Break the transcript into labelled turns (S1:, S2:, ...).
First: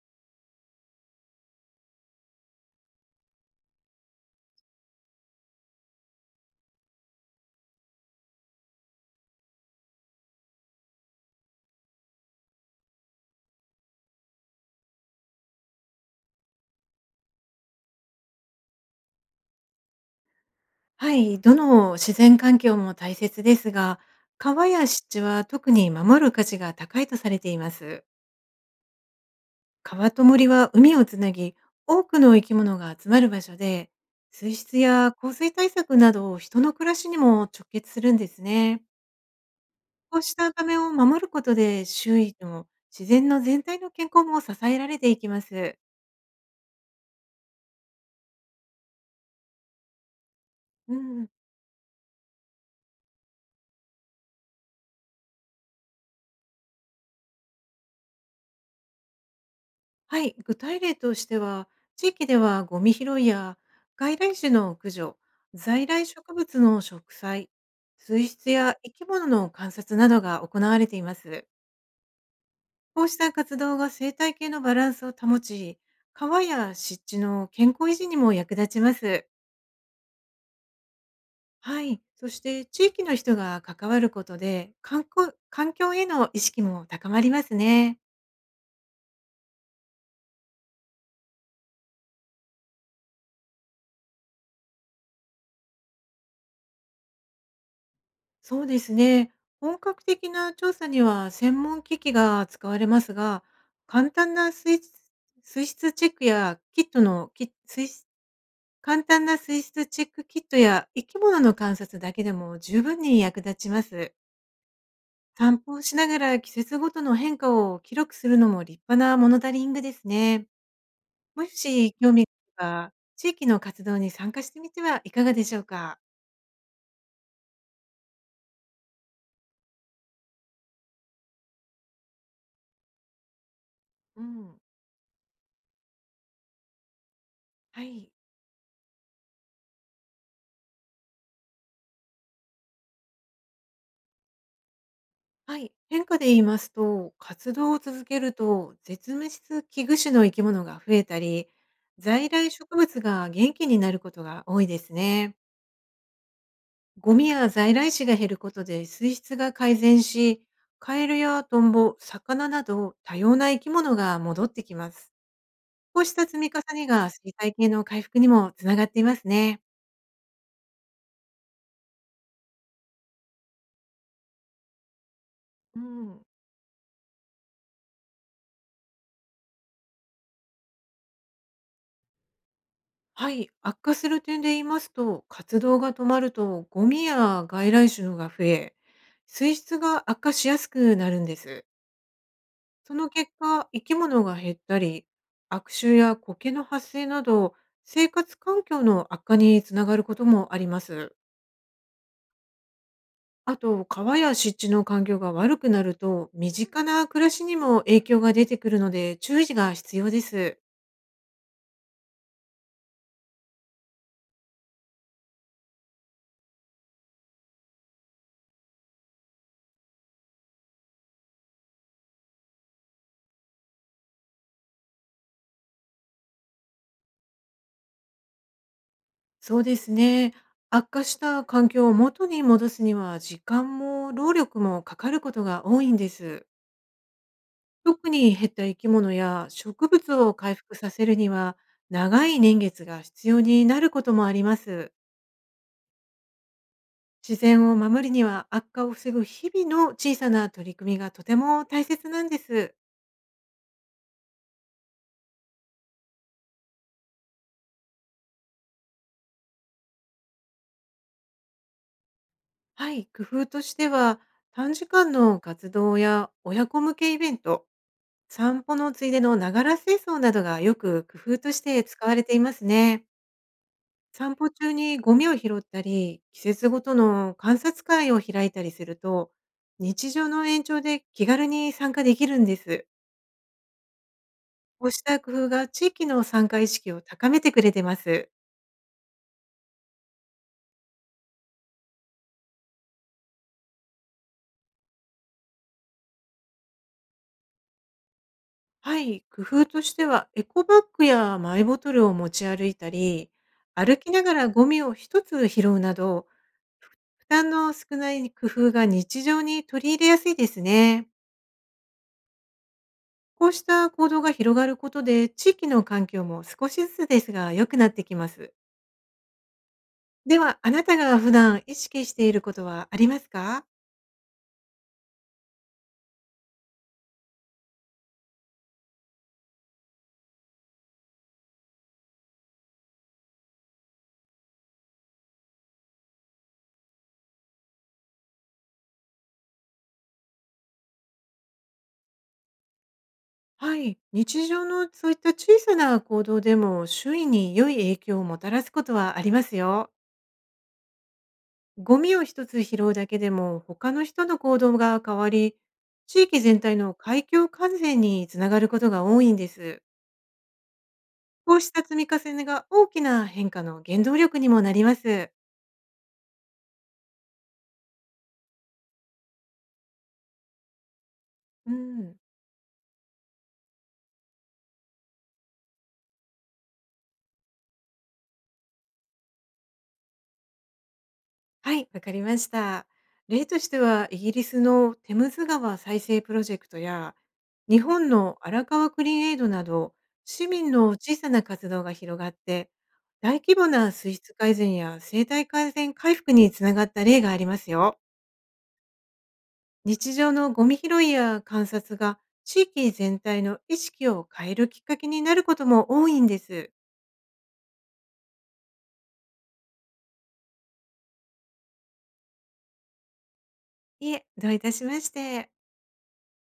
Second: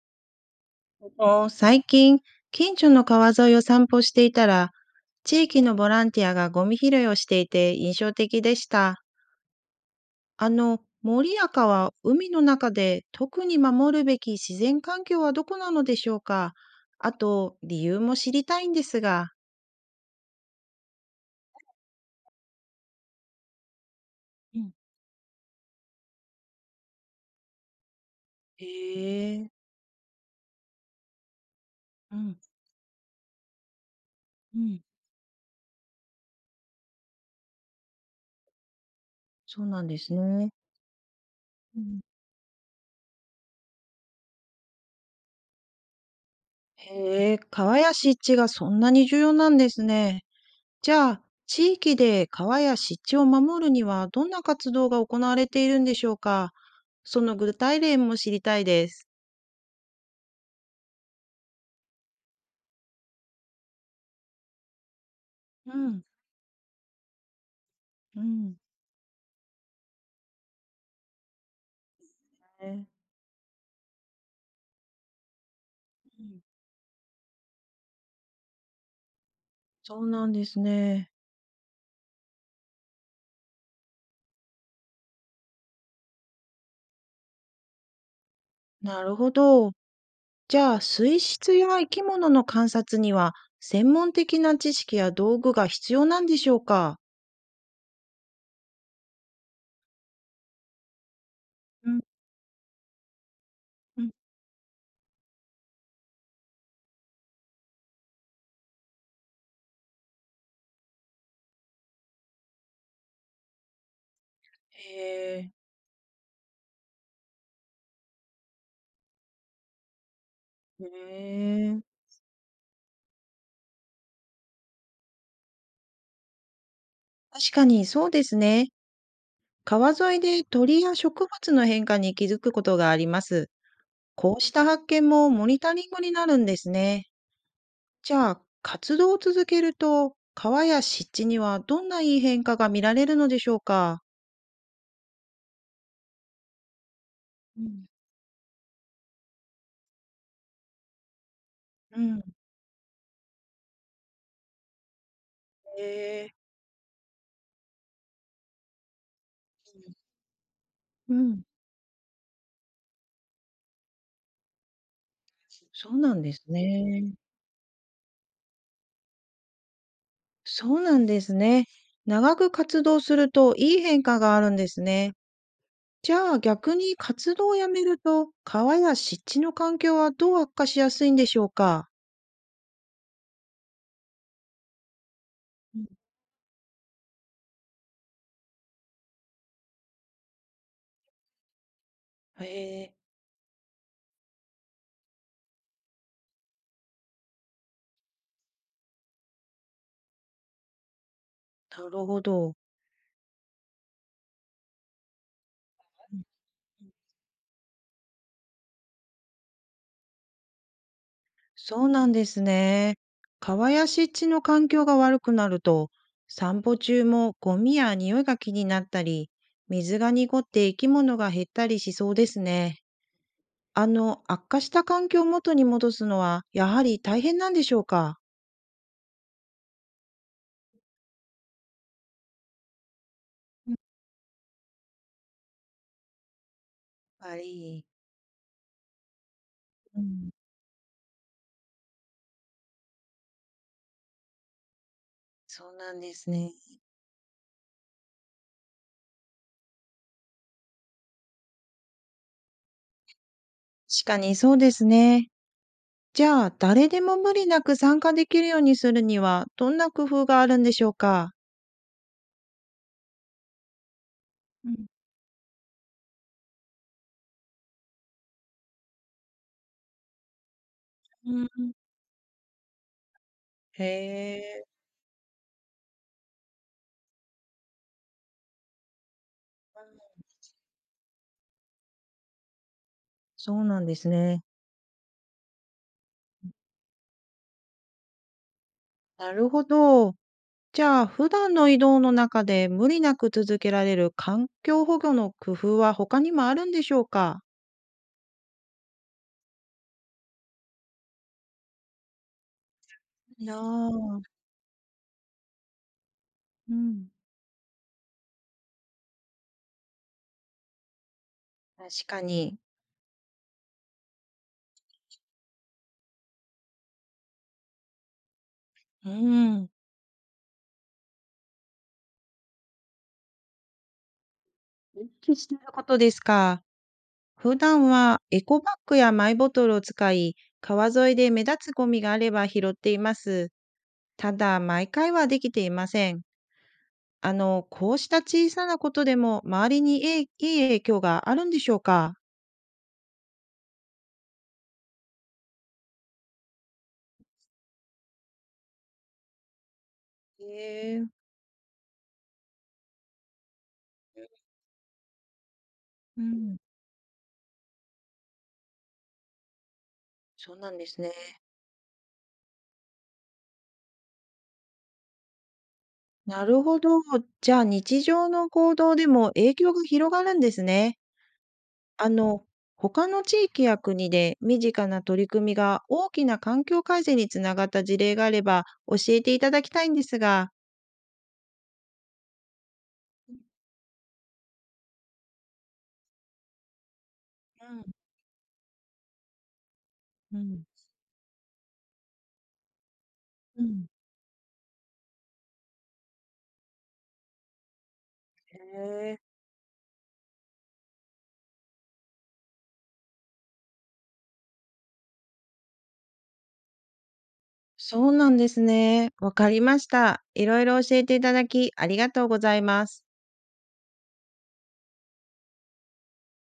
S1: お最近、近所の川沿いを散歩していたら、地域のボランティアがゴミ拾いをしていて印象的でした。あの、森や川、海の中で特に守るべき自然環境はどこなのでしょうか？あと、理由も知りたいんですが。
S2: はい、どの自然環境も大切ですが、
S1: う
S2: 川
S1: ん
S2: や湿地は特に守る価値が高いとされています。
S1: へえ、
S2: 川と森は海をつなぎ、多
S1: う
S2: く
S1: ん、
S2: の生き物が集まる場所で、水
S1: う
S2: 質
S1: ん
S2: や洪水対策など人の暮らしにも直結するんですね。
S1: そうなんです
S2: こうし
S1: ね。
S2: た場面を守ること
S1: う
S2: で
S1: ん
S2: 周囲の自然の全体の健康も支えられていきます。
S1: へえ、川や湿地がそんなに重要なんですね。じ
S2: う
S1: ゃあ、
S2: ん。
S1: 地域で川や湿地を守るにはどんな活動が行われているんでしょうか？その具体例も知りたいです。
S2: はい、具体例としては、地域ではゴミ拾いや外来種の駆除、
S1: う
S2: 在
S1: ん、
S2: 来植物の植栽、
S1: う
S2: 水質
S1: ん、
S2: や生き物の観察などが行われています。
S1: ね
S2: こうした活動が生態系のバランスを保ち、
S1: うん
S2: 川や湿地の健康維持にも役立ちます。
S1: そうなんですね。
S2: はい、そして地域の人が関わることで、観光環境への意識も高まりますね。
S1: なるほど。じゃあ、水質や生き物の観察には、専門的な知識や道具が必要なんでしょうか？
S2: そうですね。本格的な調査には専門
S1: う
S2: 機
S1: ん
S2: 器が使われますが、
S1: うん
S2: 簡単な水質チェックやキットのキ水質簡単な水質チェックキットや生き物の観察だけでも十分に役立ちます。
S1: へえ、
S2: 散歩をしながら季節ごとの変化を記録するのも立派なモノタリングですね。
S1: へ
S2: も
S1: え。
S2: し興味があれば、地域の活動に参加してみてはいかがでしょうか。
S1: 確かにそうですね。川沿いで鳥や植物の変化に気づくことがあります。
S2: う
S1: こうし
S2: ん。
S1: た発見もモニタリングになるんですね。
S2: はい。
S1: じゃあ、活動を続けると、川や湿地にはどんないい変化が見られるのでしょうか？
S2: はい、変化で言いますと、活
S1: う
S2: 動を
S1: ん、
S2: 続けると、絶滅危惧種の生き物が増えたり、
S1: うん。
S2: 在来植物が元気になることが多いですね。
S1: へえ。
S2: ゴミや在来種が減ることで水質が改善し、カエ
S1: う
S2: ル
S1: ん
S2: やトンボ、魚など多様な生き物が戻ってきます。
S1: そう
S2: こう
S1: な
S2: し
S1: ん
S2: た
S1: で
S2: 積
S1: す
S2: み重ねが
S1: ね。
S2: 生態系の回復にもつながっていますね。
S1: そうなんですね。長く活動するといい変化があるんですね。
S2: う
S1: じ
S2: ん。
S1: ゃあ逆に活動をやめると川や湿地の環境はどう悪化しやすいんでしょうか？
S2: はい、悪化する点で言いますと、活
S1: う
S2: 動
S1: ん
S2: が止まるとゴミや外来種のが増え、水質が悪化しやすくなるんです。
S1: へえ、
S2: その結果、生き物が減ったり、悪臭や苔の発生など、生活環境の悪化につながることもあります。
S1: なるほど。
S2: あと、川や湿地の環境が悪くなると、身近な暮らしにも影響が出てくるので、注意が必要です。
S1: そうなんですね。川や湿地の環境が悪くなると、散歩中もゴミや匂いが気になったり、水が濁って生き物が減ったりしそうですね。あの、悪化した環境を元に戻すのは、やはり大変なんでしょうか？
S2: そうですね。悪化した環境を元に戻すには時
S1: やっ
S2: 間も労力もかかることが多いんです。
S1: ぱり、
S2: 特に減った生き物や植
S1: う
S2: 物
S1: ん、
S2: を回復させるには長い年月が必要になることもあります。
S1: そうなんですね。
S2: 自然を守るには悪化を防ぐ日々の小さな取り組みがとても大切なんです。
S1: 確かにそうですね。じゃあ、誰でも無理なく参加できるようにするには、どんな工夫があるんでしょうか？
S2: はい、工夫としては
S1: う
S2: 短
S1: ん、
S2: 時間の活動や親子向けイベント、散歩のついでのながら清掃などがよく
S1: う
S2: 工夫
S1: ん
S2: として使われていますね。
S1: へ
S2: 散歩
S1: え、
S2: 中にゴミを拾ったり、季節ごとの観察会を開いたりすると、日常の延長で気軽に参加できるんです。
S1: そうなんですね。
S2: こうした工夫が地域の参加意識を高めてくれてます。
S1: なるほど。じゃあ、普段の移動の中で無理なく続けられる環境保護の工夫は他にもあるんでしょうか？
S2: はい、工夫としてはエコバッグやマイボトルを持ち歩いたり、
S1: な
S2: 歩き
S1: あ、
S2: ながらゴミを一つ拾うなど、
S1: うん。
S2: 負担の少ない工夫が日常に取り入れやすいですね。
S1: 確かに。
S2: こうした行動が広がることで、地域の環境も少しずつですが良くなってきます。
S1: うん。
S2: では、あなたが普段意識していることはありますか？
S1: 意識してることですか。普段はエコバッグやマイボトルを使い、川沿いで目立つゴミがあれば拾っています。ただ、毎回はできていません。あの、こうした小さなことでも周りにいい影響があるんでしょうか？
S2: はい。日常のそういった小さな行動でも周囲に良い影響をもたらすことはありますよ。
S1: へえ、
S2: ゴミを一つ拾うだけでも他の人の行動が変わり、
S1: う
S2: 地域
S1: ん。
S2: 全体の海峡完全につながることが多いんです。
S1: そうなんですね。
S2: こうした積み重ねが大きな変化の原動力にもなります。
S1: なるほど。じゃあ、日常の行動でも影響が広がるんですね。
S2: う
S1: あ
S2: ん。
S1: の、他の地域や国で身近な取り組みが大きな環境改善につながった事例があれば教えていただきたいんですが。
S2: はい、わかりました。例としては、イギリスのテムズ川再生プロジェクトや、
S1: う
S2: 日
S1: ん、
S2: 本の荒川クリーンエイドなど、
S1: う
S2: 市
S1: ん、
S2: 民の小さな活動が広がって、大規
S1: う
S2: 模
S1: ん。
S2: な水質改善や生態改善回復につながった例がありますよ。
S1: へえ、
S2: 日常のゴミ拾いや観察が地域全体の意識を変えるきっかけになることも多いんです。
S1: そうなんですね。わかりました。いろいろ教えていただきありがとうございます。
S2: いえ、どういたしまして。